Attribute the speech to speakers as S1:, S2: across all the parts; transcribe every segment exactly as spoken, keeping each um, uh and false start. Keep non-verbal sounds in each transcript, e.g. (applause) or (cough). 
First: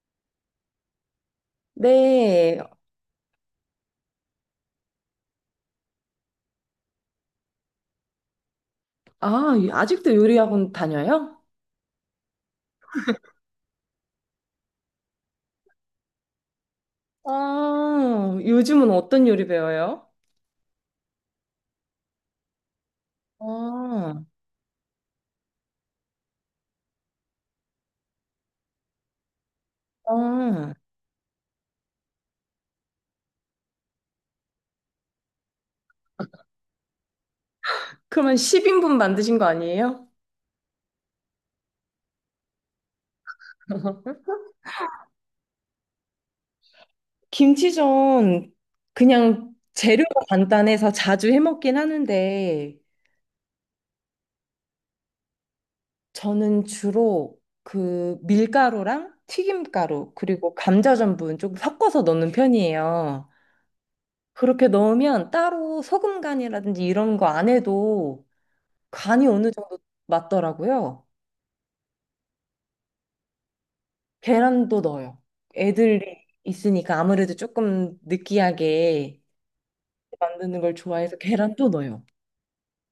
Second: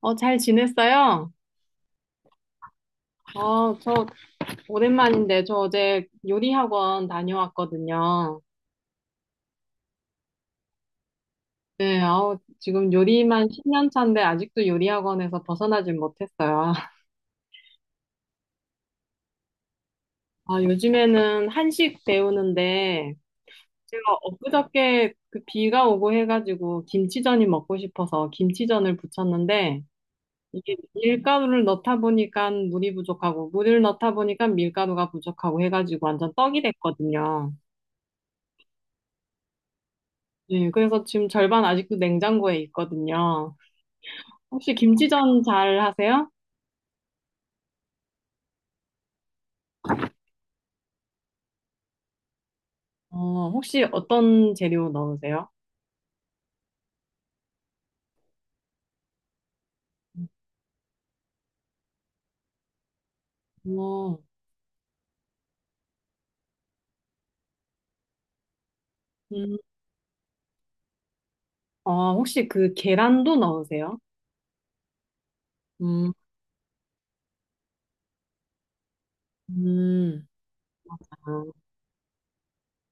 S1: 어, 잘 지냈어요?
S2: 네.
S1: 어, 저 오랜만인데 저 어제 요리 학원 다녀왔거든요.
S2: 아, 아직도 요리 학원 다녀요?
S1: 네, 아우, 지금 요리만 십 년 차인데 아직도 요리 학원에서 벗어나질 못했어요. (laughs)
S2: 아, 요즘은 어떤 요리 배워요?
S1: 아, 요즘에는 한식 배우는데 제가
S2: 아,
S1: 엊그저께 그 비가 오고 해가지고 김치전이 먹고 싶어서 김치전을 부쳤는데
S2: 아.
S1: 이게 밀가루를 넣다 보니까 물이 부족하고 물을 넣다 보니까 밀가루가 부족하고 해가지고 완전 떡이 됐거든요.
S2: 그러면 십 인분 만드신 거 아니에요?
S1: 네, 그래서 지금 절반 아직도 냉장고에 있거든요. 혹시 김치전 잘 하세요?
S2: 김치전 그냥 재료가 간단해서 자주 해 먹긴 하는데
S1: 어, 혹시 어떤 재료 넣으세요?
S2: 저는 주로 그 밀가루랑 튀김가루 그리고 감자 전분 조금 섞어서 넣는 편이에요.
S1: 어,
S2: 그렇게 넣으면 따로 소금 간이라든지 이런 거 안 해도 간이 어느
S1: 음,
S2: 정도 맞더라고요.
S1: 어, 혹시 그 계란도 넣으세요?
S2: 계란도 넣어요.
S1: 음,
S2: 애들이 있으니까 아무래도 조금 느끼하게
S1: 음,
S2: 만드는 걸 좋아해서
S1: 아,
S2: 계란도 넣어요.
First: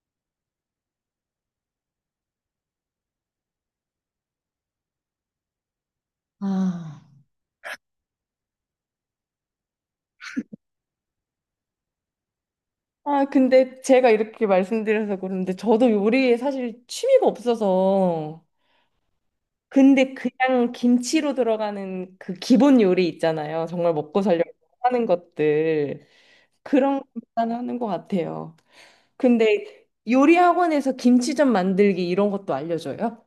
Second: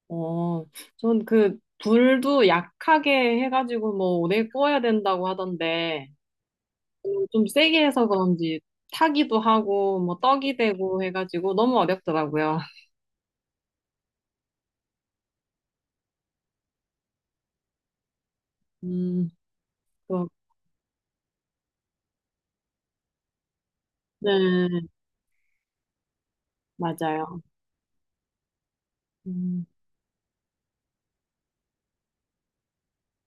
S1: 어, 전 그 불도 약하게 해가지고 뭐 오래 구워야 된다고 하던데
S2: 아.
S1: 음, 좀 세게 해서 그런지 타기도 하고 뭐 떡이 되고 해가지고 너무 어렵더라고요.
S2: 아, 근데 제가 이렇게 말씀드려서 그런데 저도 요리에 사실 취미가 없어서
S1: 음,
S2: 근데
S1: 그거-
S2: 그냥 김치로 들어가는 그 기본 요리 있잖아요. 정말 먹고
S1: 네,
S2: 살려고 하는 것들 그런
S1: 맞아요.
S2: 것만 하는 것 같아요.
S1: 음.
S2: 근데 요리 학원에서 김치전 만들기 이런 것도 알려줘요?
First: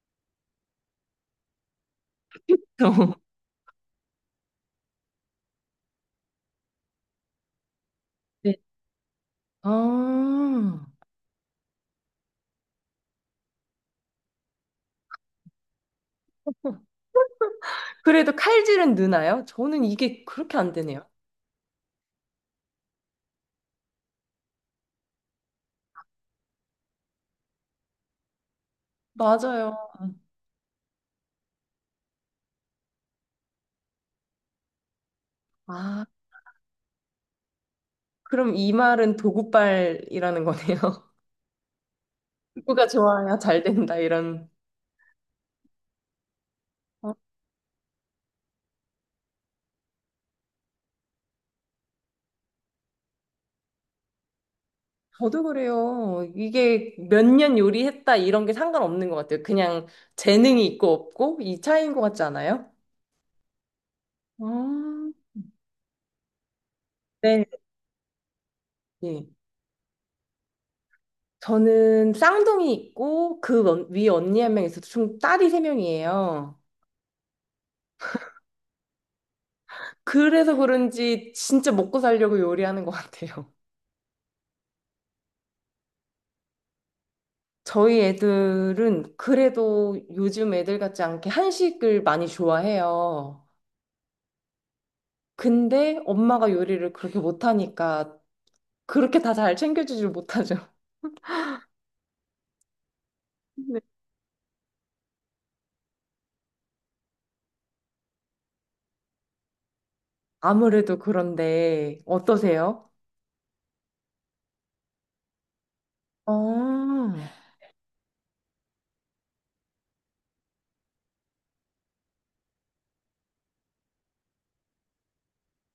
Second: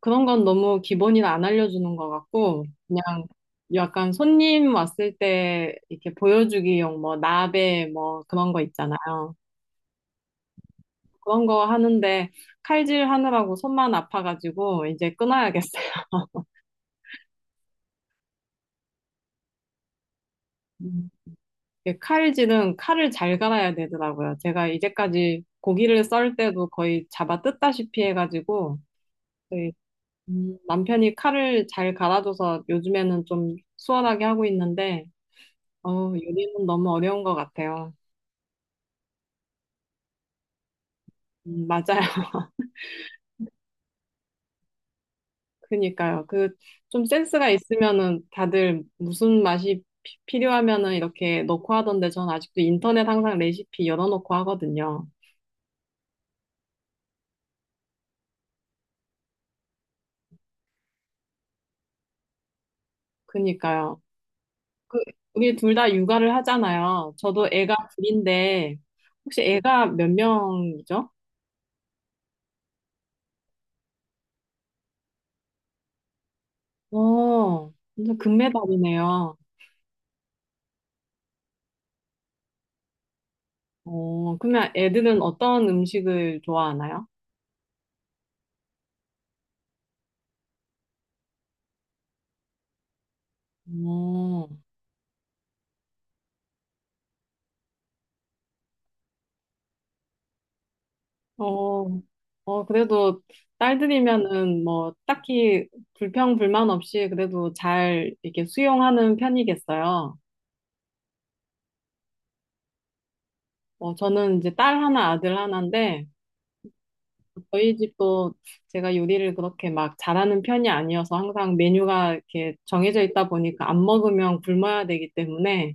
S1: 그런 건 너무 기본이라 안 알려주는 것 같고,
S2: (laughs)
S1: 그냥 약간 손님 왔을 때 이렇게 보여주기용 뭐 나베 뭐 그런
S2: 네.
S1: 거 있잖아요.
S2: 아,
S1: 그런 거 하는데 칼질 하느라고 손만 아파가지고 이제 끊어야겠어요.
S2: 그래도 칼질은 느나요? 저는 이게 그렇게 안 되네요.
S1: 음. 이게 칼질은 칼을 잘 갈아야 되더라고요. 제가 이제까지 고기를 썰 때도 거의 잡아 뜯다시피 해가지고 저희
S2: 맞아요.
S1: 음, 남편이 칼을 잘 갈아줘서 요즘에는 좀 수월하게 하고 있는데 어,
S2: 아,
S1: 요리는 너무 어려운 것 같아요.
S2: 그럼 이 말은 도구발이라는 거네요. (laughs)
S1: 음, 맞아요. (laughs)
S2: 도구가 좋아야 잘 된다, 이런.
S1: 그니까요. 그 좀
S2: 어,
S1: 센스가 있으면은 다들 무슨 맛이 피- 필요하면은 이렇게 넣고 하던데 전 아직도 인터넷 항상 레시피 열어놓고 하거든요.
S2: 저도 그래요. 이게 몇 년 요리했다, 이런 게 상관없는 것 같아요. 그냥 재능이 있고 없고, 이 차이인 것 같지 않아요?
S1: 그니까요. 그
S2: 아,
S1: 우리 둘 다 육아를 하잖아요.
S2: 네.
S1: 저도 애가 둘인데
S2: 예.
S1: 혹시 애가 몇 명이죠?
S2: 저는 쌍둥이 있고, 그 위에 언니 한 명 있어서 총 딸이 세 명이에요.
S1: 어, 완전 금메달이네요.
S2: 그래서 그런지 진짜 먹고 살려고 요리하는 것 같아요.
S1: 어, 그러면 애들은 어떤 음식을 좋아하나요?
S2: 저희 애들은 그래도 요즘 애들 같지 않게 한식을 많이 좋아해요.
S1: 어.
S2: 근데 엄마가 요리를 그렇게 못하니까 그렇게 다 잘 챙겨주질 못하죠.
S1: 어, 어, 그래도
S2: 네.
S1: 딸들이면은 뭐 딱히 불평, 불만 없이 그래도 잘 이렇게 수용하는 편이겠어요.
S2: 아무래도 그런데 어떠세요?
S1: 어, 저는 이제 딸 하나, 아들 하나인데
S2: 어, 아,
S1: 저희 집도 제가 요리를 그렇게 막 잘하는 편이 아니어서 항상 메뉴가 이렇게 정해져 있다 보니까 안 먹으면 굶어야 되기 때문에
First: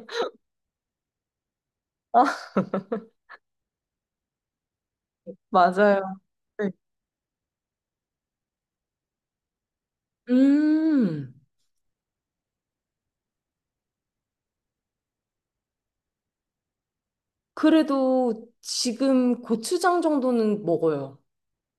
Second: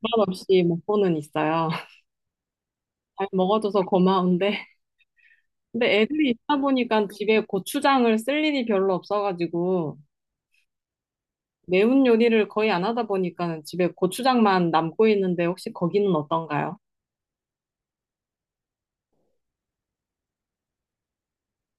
S1: 불만 없이 먹고는 있어요. (laughs)
S2: 아,
S1: 잘 먹어줘서 고마운데.
S2: 맞아요.
S1: 근데 애들이 있다
S2: 네.
S1: 보니까 집에 고추장을 쓸 일이 별로 없어가지고
S2: 음,
S1: 매운 요리를 거의 안 하다 보니까 집에 고추장만 남고 있는데 혹시 거기는 어떤가요?
S2: 그래도 지금 고추장 정도는 먹어요.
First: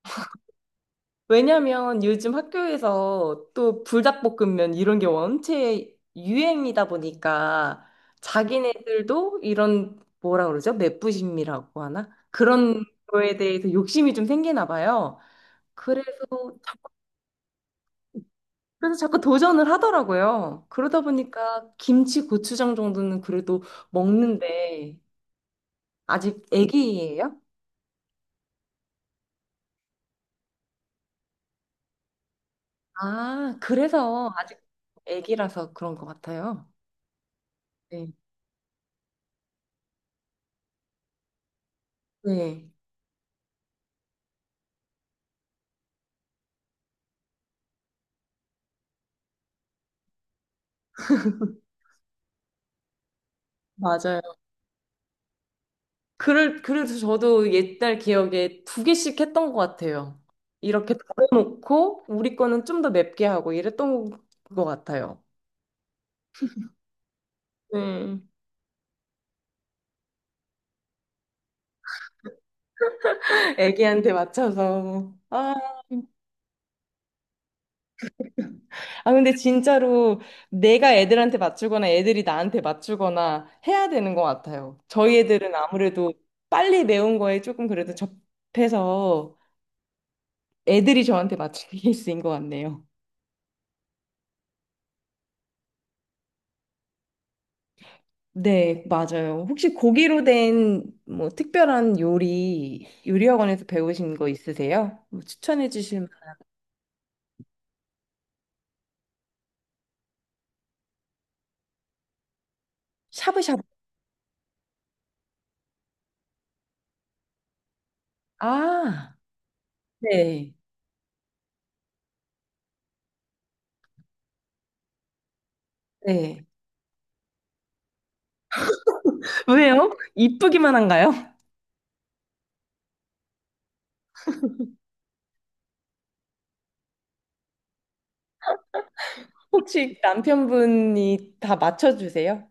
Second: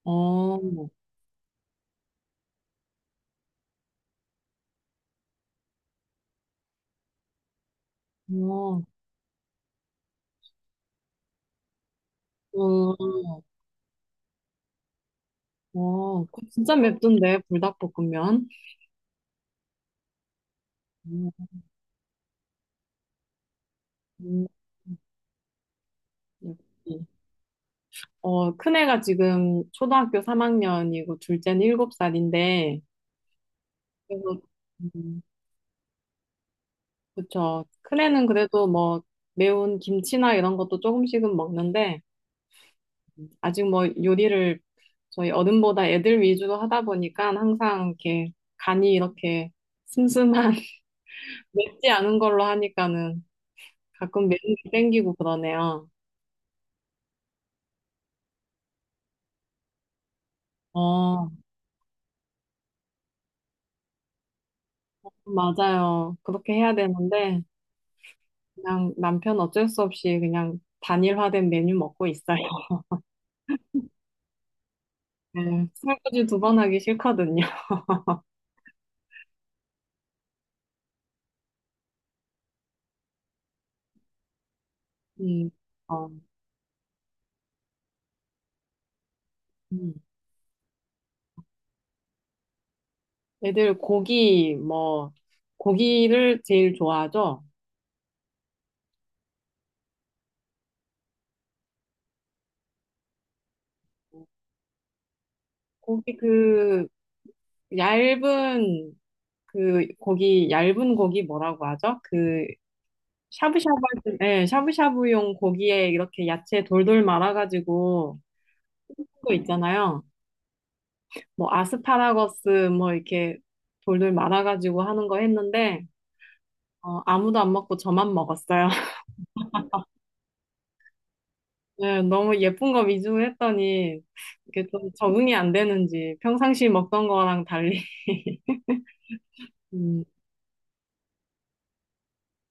S1: 어,
S2: 왜냐면 요즘 학교에서 또 불닭볶음면 이런 게 원체 유행이다 보니까
S1: 어,
S2: 자기네들도 이런 뭐라 그러죠? 맵부심이라고 하나? 그런
S1: 어,
S2: 거에 대해서 욕심이 좀 생기나 봐요. 그래서
S1: 어, 그거 진짜
S2: 자꾸,
S1: 맵던데, 불닭볶음면.
S2: 그래서 자꾸 도전을 하더라고요. 그러다
S1: 음,
S2: 보니까 김치, 고추장 정도는 그래도
S1: 음,
S2: 먹는데 아직
S1: 역시.
S2: 애기예요?
S1: 어, 큰애가 지금 초등학교 삼 학년이고 둘째는 일곱 살인데,
S2: 아, 그래서
S1: 그래서,
S2: 아직
S1: 음,
S2: 애기라서 그런 것 같아요.
S1: 그쵸.
S2: 네.
S1: 큰애는 그래도 뭐 매운 김치나 이런 것도 조금씩은 먹는데,
S2: 네.
S1: 아직 뭐 요리를 저희 어른보다 애들 위주로 하다 보니까 항상 이렇게 간이 이렇게 슴슴한 (laughs) 맵지 않은 걸로 하니까는
S2: 맞아요.
S1: 가끔 매운 게 땡기고 그러네요.
S2: 그럴, 그래서 저도 옛날 기억에 두 개씩 했던 것 같아요. 이렇게
S1: 어,
S2: 덜어놓고 우리 거는 좀 더 맵게 하고 이랬던 것 같아요.
S1: 맞아요. 그렇게 해야 되는데
S2: 네.
S1: 그냥 남편 어쩔 수 없이 그냥 단일화된 메뉴 먹고 있어요. (laughs)
S2: 애기한테 맞춰서.
S1: 네,
S2: 아,
S1: 설거지 두 번 하기 싫거든요. (laughs)
S2: 아, 근데 진짜로 내가 애들한테 맞추거나 애들이 나한테 맞추거나 해야 되는 것 같아요. 저희
S1: 음,
S2: 애들은
S1: 어,
S2: 아무래도 빨리 매운 거에 조금 그래도 접해서
S1: 음.
S2: 애들이 저한테 맞추는 케이스인 (laughs) 것 같네요.
S1: 애들 고기 뭐 고기를 제일 좋아하죠.
S2: 네, 맞아요. 혹시 고기로 된 뭐 특별한 요리, 요리학원에서 배우신 거 있으세요? 뭐 추천해 주실 만-
S1: 고기 그 얇은 그 고기 얇은 고기 뭐라고 하죠? 그
S2: 샤브샤브.
S1: 샤브샤브 할 때, 예, 샤브샤브용 고기에 이렇게 야채 돌돌 말아가지고 하는
S2: 아,
S1: 거 있잖아요.
S2: 네.
S1: 뭐 아스파라거스 뭐 이렇게 돌돌 말아가지고 하는 거 했는데
S2: 네.
S1: 어, 아무도 안 먹고 저만 먹었어요. (laughs)
S2: 왜요? 이쁘기만 한가요? (laughs)
S1: 예, 너무 예쁜 거 위주로 했더니 이게 좀 적응이 안 되는지 평상시 먹던 거랑 달리 (laughs)
S2: 혹시
S1: 음,
S2: 남편분이 다 맞춰주세요?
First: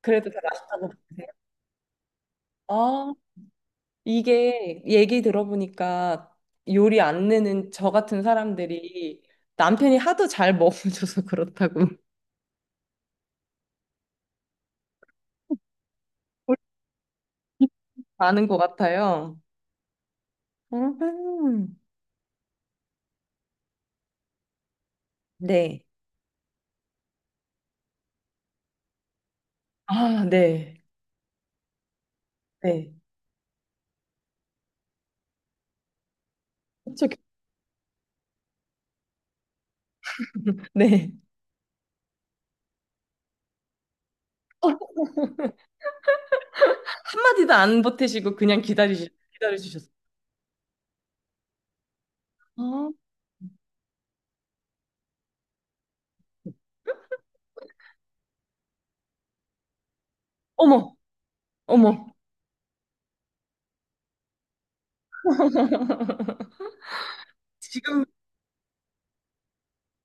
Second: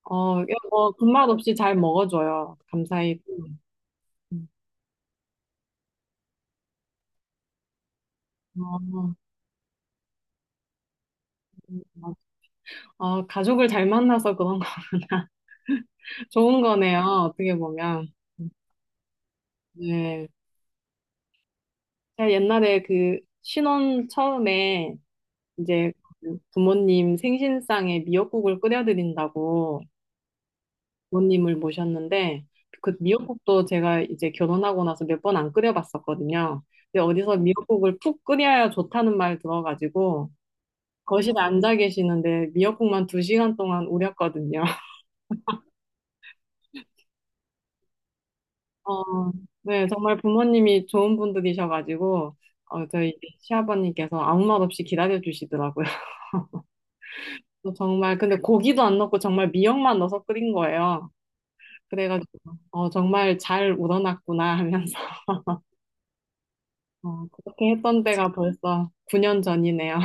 S2: 그래도 다
S1: 어, 이거
S2: 맛있다고
S1: 뭐
S2: 보세요?
S1: 군맛 없이 잘 먹어줘요.
S2: 아,
S1: 감사히. 음. 음.
S2: 이게 얘기 들어보니까 요리 안 내는 저 같은
S1: 어,
S2: 사람들이 남편이 하도 잘 먹어줘서 그렇다고
S1: 음, 음. 어, 가족을 잘 만나서 그런 거, (laughs) 좋은
S2: (laughs)
S1: 거네요, 어떻게 보면.
S2: 많은 것 같아요.
S1: 네.
S2: 음.
S1: 제가 옛날에 그 신혼 처음에
S2: 네.
S1: 이제 그 부모님 생신상에 미역국을 끓여드린다고
S2: 아, 네.
S1: 부모님을 모셨는데
S2: 네.
S1: 그 미역국도 제가 이제 결혼하고 나서 몇 번 안 끓여봤었거든요. 근데
S2: 그쵸,
S1: 어디서 미역국을 푹 끓여야 좋다는 말 들어가지고
S2: (laughs) 네.
S1: 거실에 앉아 계시는데 미역국만 두 시간 동안 우렸거든요.
S2: 어, 한마디도 안 보태시고 그냥 기다리시,
S1: 어, 네,
S2: 기다려주셨어요.
S1: 정말 부모님이 좋은 분들이셔가지고, 어,
S2: 어?
S1: 저희 시아버님께서 아무 말 없이 기다려주시더라고요. (laughs) 또 정말, 근데 고기도 안 넣고 정말 미역만 넣어서 끓인
S2: 어머,
S1: 거예요.
S2: 어머.
S1: 그래가지고, 어, 정말 잘 우러났구나 하면서, (laughs) 어, 그렇게 했던
S2: 지금
S1: 때가 벌써 구 년 전이네요.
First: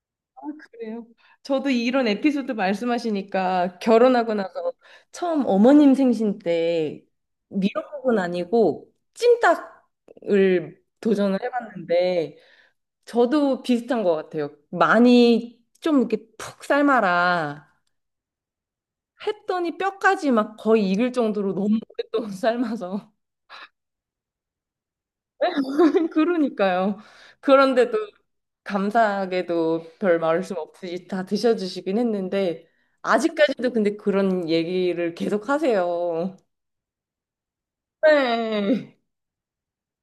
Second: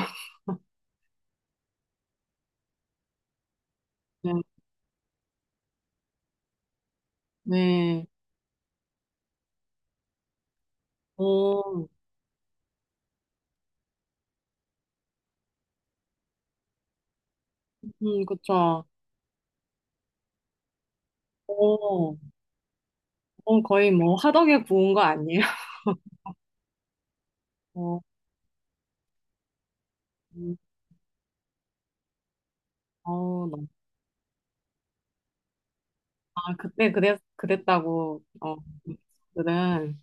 S2: 그래요. 저도 이런 에피소드 말씀하시니까
S1: (laughs)
S2: 결혼하고
S1: 네,
S2: 나서 처음 어머님 생신 때
S1: 네.
S2: 미역국은 아니고 찜닭을 도전을
S1: 오,
S2: 해봤는데 저도 비슷한 것 같아요. 많이 좀 이렇게 푹 삶아라.
S1: 음, 그쵸.
S2: 했더니 뼈까지 막 거의 익을 정도로 너무
S1: 오,
S2: 오랫동안 삶아서.
S1: 어, 거의 뭐 화덕에 구운 거 아니에요? (laughs)
S2: (laughs) 그러니까요. 그런데도
S1: 어,
S2: 감사하게도 별 말씀
S1: 음,
S2: 없이 다 드셔주시긴 했는데,
S1: 어, 너무-
S2: 아직까지도 근데 그런 얘기를 계속 하세요.
S1: 아, 그때 그랬, 그랬다고. 어,
S2: 네.
S1: 음, 들은.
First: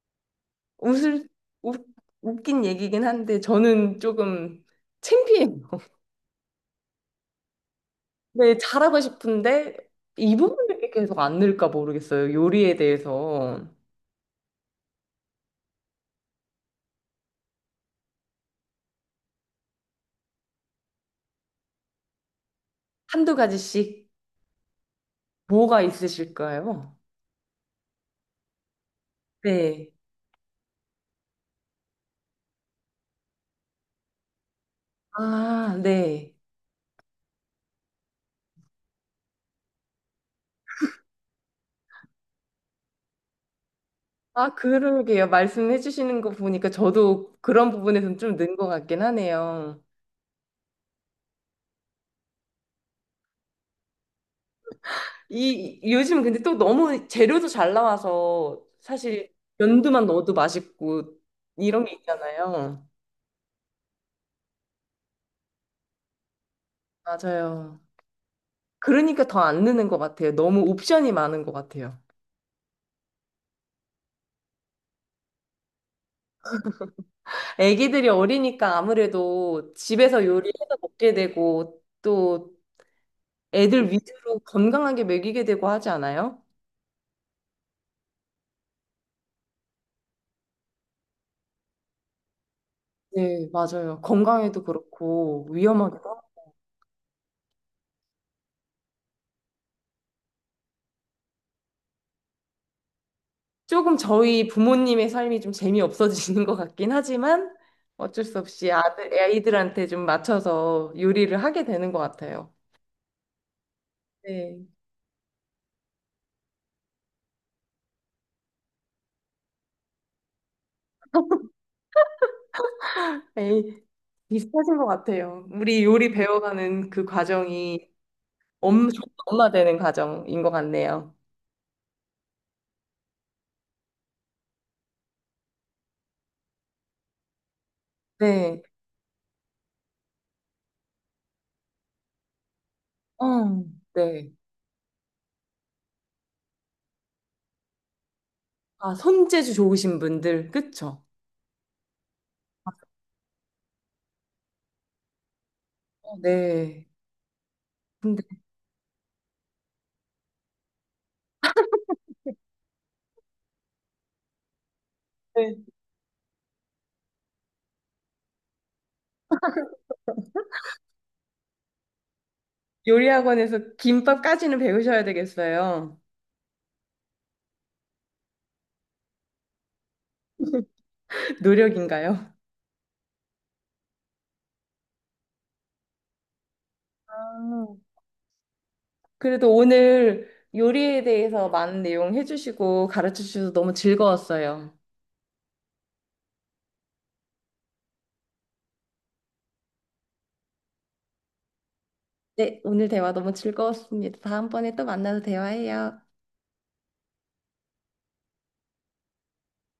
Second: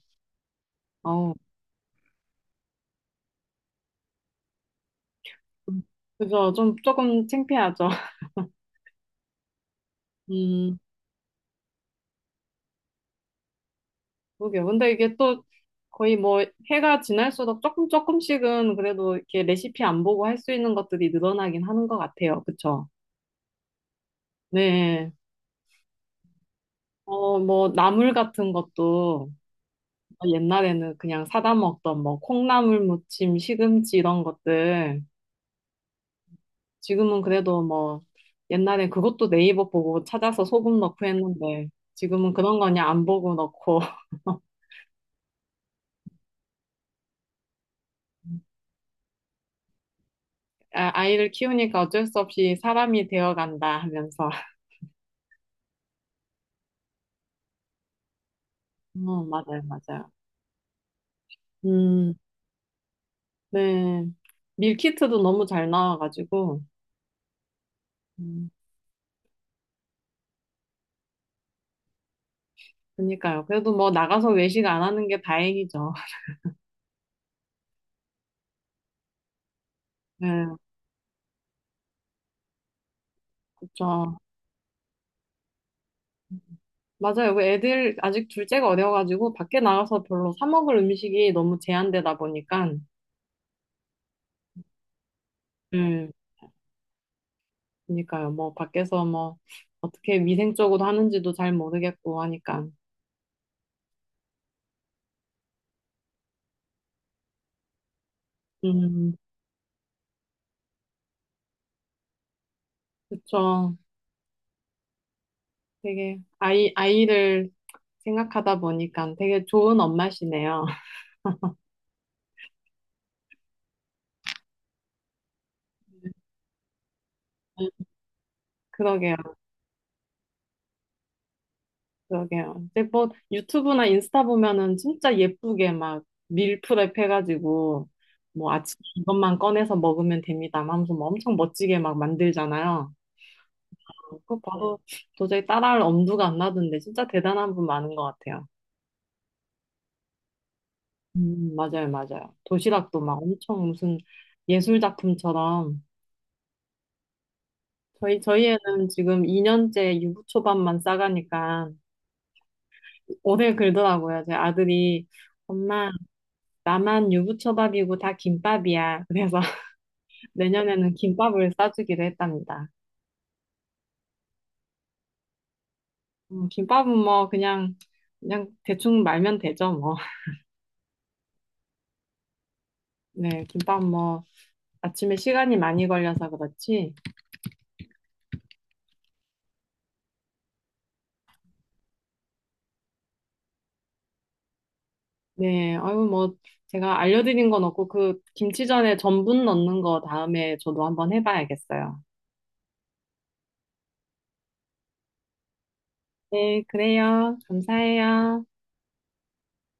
S2: 웃을,
S1: 어,
S2: 웃, 웃긴 얘기긴 한데, 저는 조금 창피해요.
S1: 그래서 좀 조금 창피하죠. (laughs)
S2: 네, 잘하고 싶은데, 이
S1: 음,
S2: 부분이 계속 안 늘까 모르겠어요. 요리에 대해서.
S1: 그러게요. 근데 이게 또 거의 뭐 해가 지날수록 조금 조금씩은 그래도 이렇게 레시피 안 보고 할 수 있는 것들이 늘어나긴 하는 것 같아요. 그쵸?
S2: 한두 가지씩
S1: 네.
S2: 뭐가 있으실까요?
S1: 어, 뭐 나물 같은 것도
S2: 네.
S1: 옛날에는 그냥 사다 먹던 뭐 콩나물 무침, 시금치 이런 것들
S2: 아, 네.
S1: 지금은 그래도 뭐 옛날엔 그것도 네이버 보고 찾아서 소금 넣고 했는데 지금은 그런 거냐 안 보고 넣고
S2: 아, 그러게요. 말씀해 주시는 거 보니까 저도 그런 부분에서는 좀 는 것 같긴 하네요.
S1: 아, 아이를 키우니까 어쩔 수 없이 사람이 되어간다 하면서. (laughs)
S2: 이 요즘 근데 또 너무 재료도 잘 나와서
S1: 어,
S2: 사실
S1: 맞아요,
S2: 연두만
S1: 맞아요.
S2: 넣어도 맛있고 이런 게
S1: 음,
S2: 있잖아요.
S1: 네. 밀키트도 너무 잘 나와가지고.
S2: 맞아요.
S1: 음,
S2: 그러니까 더 안 느는 것 같아요. 너무 옵션이 많은 것 같아요.
S1: 그니까요. 그래도 뭐 나가서 외식 안 하는 게 다행이죠. (laughs)
S2: 애기들이 어리니까 아무래도 집에서
S1: 네,
S2: 요리해서 먹게 되고 또 애들
S1: 그쵸.
S2: 위주로 건강하게 먹이게 되고 하지 않아요?
S1: 맞아요. 그 애들 아직 둘째가 어려가지고 밖에 나가서 별로 사 먹을 음식이 너무 제한되다 보니까.
S2: 네, 맞아요. 건강에도 그렇고 위험하기도
S1: 네,
S2: 하고.
S1: 그니까요. 뭐 밖에서 뭐 어떻게 위생적으로 하는지도 잘 모르겠고 하니까.
S2: 조금 저희 부모님의 삶이 좀 재미없어지는 것 같긴 하지만 어쩔 수 없이
S1: 음,
S2: 아들, 아이들한테 좀 맞춰서 요리를 하게 되는 것 같아요.
S1: 그쵸.
S2: 네.
S1: 되게 아이 아이를 생각하다 보니까 되게 좋은 엄마시네요.
S2: 에이, 비슷하신 것 같아요. 우리 요리 배워가는 그 과정이
S1: (laughs)
S2: 엄, 좋은
S1: 그러게요,
S2: 엄마 되는 과정인 것 같네요.
S1: 그러게요. 근데 뭐 유튜브나 인스타 보면은 진짜 예쁘게 막 밀프렙 해가지고 뭐
S2: 네.
S1: 아침에 이것만 꺼내서 먹으면 됩니다. 하면서 뭐 엄청 멋지게 막 만들잖아요.
S2: 어, 네.
S1: 그거 봐도 도저히 따라할 엄두가 안 나던데 진짜 대단한 분 많은 것 같아요.
S2: 아, 손재주 좋으신 분들, 그쵸?
S1: 음, 맞아요, 맞아요. 도시락도 막 엄청 무슨 예술 작품처럼
S2: 어, 네.
S1: 저희
S2: 근데
S1: 저희 애는 지금 이 년째 유부초밥만 싸가니까 오늘 그러더라고요. 제 아들이
S2: 네.
S1: 엄마 나만 유부초밥이고 다 김밥이야. 그래서 (laughs) 내년에는 김밥을 싸주기로 했답니다.
S2: 요리 학원에서 김밥까지는 배우셔야 되겠어요.
S1: 음, 김밥은 뭐 그냥 그냥 대충 말면 되죠 뭐. (laughs)
S2: (laughs) 노력인가요?
S1: 네, 김밥 뭐 아침에 시간이 많이 걸려서 그렇지.
S2: 아, 그래도 오늘 요리에 대해서 많은 내용 해주시고 가르쳐 주셔서 너무 즐거웠어요.
S1: 네, 아유 뭐 제가 알려드린 건 없고 그 김치전에 전분 넣는 거 다음에 저도 한번 해봐야겠어요.
S2: 네, 오늘 대화 너무 즐거웠습니다. 다음번에 또 만나서 대화해요.
S1: 네, 그래요. 감사해요.